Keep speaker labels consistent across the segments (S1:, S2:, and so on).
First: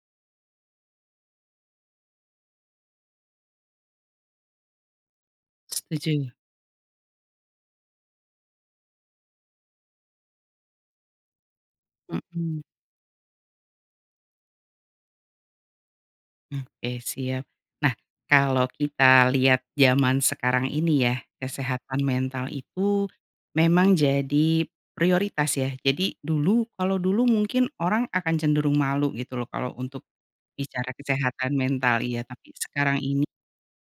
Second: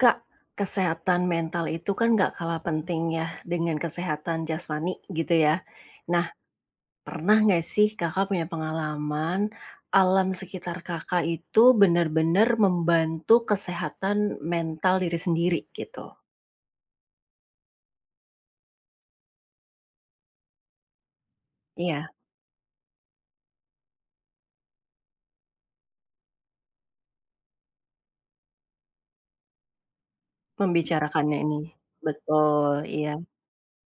S1: Kak, kesehatan mental itu kan nggak kalah penting ya, dengan kesehatan jasmani, gitu ya.
S2: Setuju.
S1: Nah, pernah nggak sih Kakak punya pengalaman, alam sekitar Kakak itu bener-bener
S2: Hmm.
S1: membantu kesehatan mental diri sendiri, gitu?
S2: Mmm oke siap. Nah, kalau kita lihat zaman sekarang ini ya, kesehatan
S1: Iya.
S2: mental itu, memang jadi prioritas ya. Jadi, dulu kalau dulu mungkin orang akan cenderung malu gitu loh kalau untuk, bicara
S1: Membicarakannya ini,
S2: kesehatan mental iya, tapi
S1: betul,
S2: sekarang
S1: iya.
S2: ini,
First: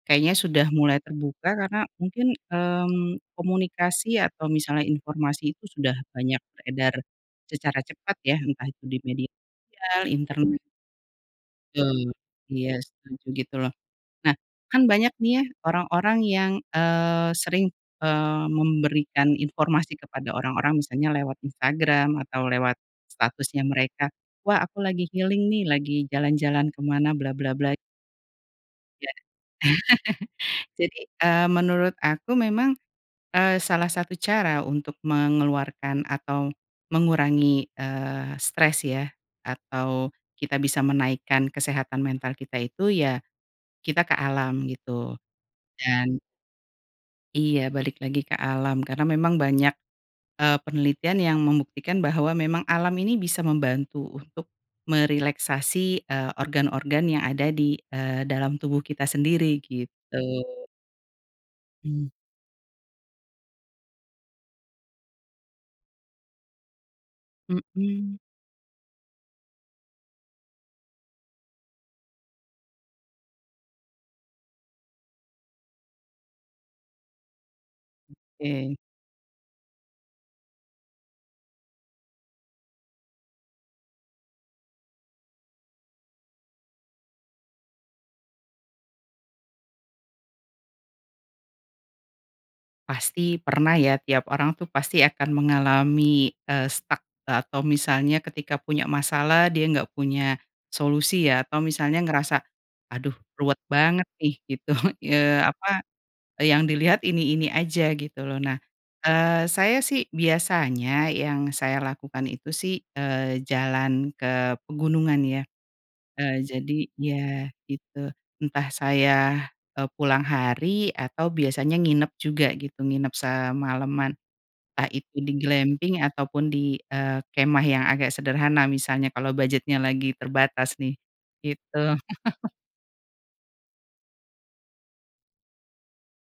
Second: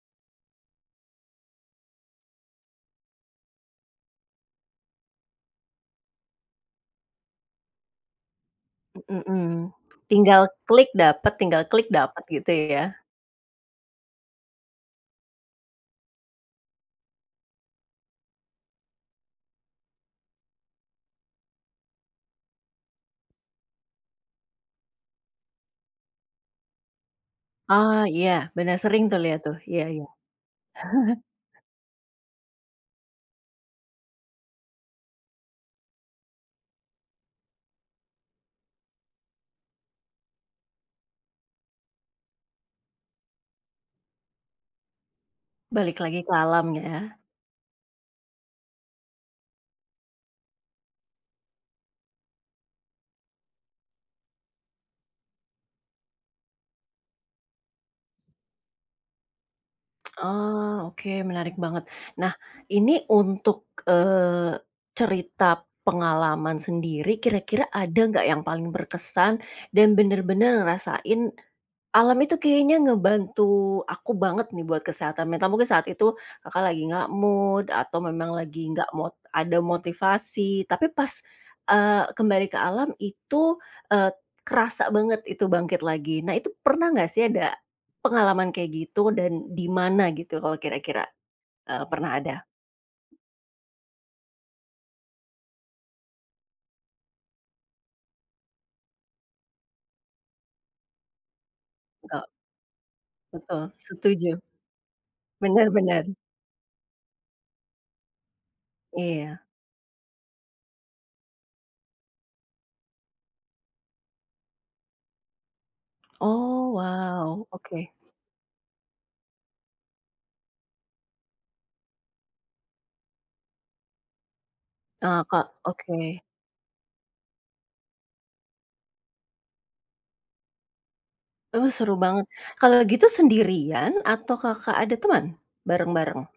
S2: kayaknya sudah mulai terbuka, karena mungkin, mmm, komunikasi atau misalnya informasi itu sudah banyak beredar, secara cepat ya, entah itu di
S1: Mhm,
S2: media
S1: mmm.
S2: sosial,
S1: Tinggal
S2: internet.
S1: klik dapat, tinggal klik
S2: Betul,
S1: dapat gitu
S2: iya
S1: ya?
S2: setuju gitu loh. Nah, kan banyak nih ya, orang-orang yang, eee, sering, eee, memberikan informasi kepada orang-orang, misalnya lewat Instagram, atau lewat statusnya mereka, "Wah aku lagi healing nih, lagi jalan-jalan kemana," bla bla bla.
S1: Oh iya, benar sering
S2: Ya,
S1: tuh lihat tuh. Iya iya.
S2: jadi, eee, menurut aku memang, eee, salah satu cara untuk mengeluarkan atau, mengurangi, eee, stres ya, atau, kita bisa menaikkan kesehatan mental kita itu, ya kita ke alam gitu.
S1: Balik
S2: Dan
S1: lagi ke alam ya?
S2: Iya balik lagi ke alam, karena memang banyak, eee, penelitian yang membuktikan bahwa memang alam ini bisa membantu untuk merelaksasi, eee, organ-organ yang ada di, eee, dalam tubuh kita sendiri, gitu.
S1: Oh, oke menarik banget.
S2: Mmm.
S1: Nah, ini untuk, eee, cerita pengalaman sendiri, kira-kira ada
S2: Mhm.
S1: nggak yang paling berkesan, dan benar-benar ngerasain, alam itu kayaknya ngebantu aku banget nih buat kesehatan mental, mungkin saat itu, Kakak lagi nggak mood atau memang lagi
S2: Oke.
S1: nggak mo ada motivasi tapi pas, eee, kembali ke alam itu, e kerasa banget itu bangkit lagi. Nah itu, pernah nggak sih ada, pengalaman kayak gitu? Dan, di mana gitu kalau kira-kira, eee, pernah ada.
S2: Pasti pernah ya tiap orang tuh pasti akan mengalami, eee, stuck e atau misalnya ketika punya masalah dia nggak punya, solusi ya, atau misalnya
S1: Betul.
S2: ngerasa, "Aduh, ruwet
S1: Betul,
S2: banget
S1: setuju.
S2: nih," gitu, eee,
S1: Benar
S2: apa,
S1: benar.
S2: e yang dilihat ini-ini aja, gitu loh. Nah,
S1: Iya.
S2: eee, saya sih biasanya yang saya lakukan itu sih, eee, jalan ke pegunungan ya. Eee,
S1: Oh
S2: jadi ya,
S1: wow, oke.
S2: gitu, entah saya, e pulang hari, atau biasanya nginep juga gitu, nginep semalaman, entah itu
S1: Nah
S2: di
S1: Kak
S2: glamping
S1: oke.
S2: ataupun di, eee, kemah yang agak sederhana misalnya kalau budgetnya lagi terbatas nih,
S1: Duh seru
S2: gitu.
S1: banget. Kalau gitu sendirian atau Kakak ada teman, bareng-bareng?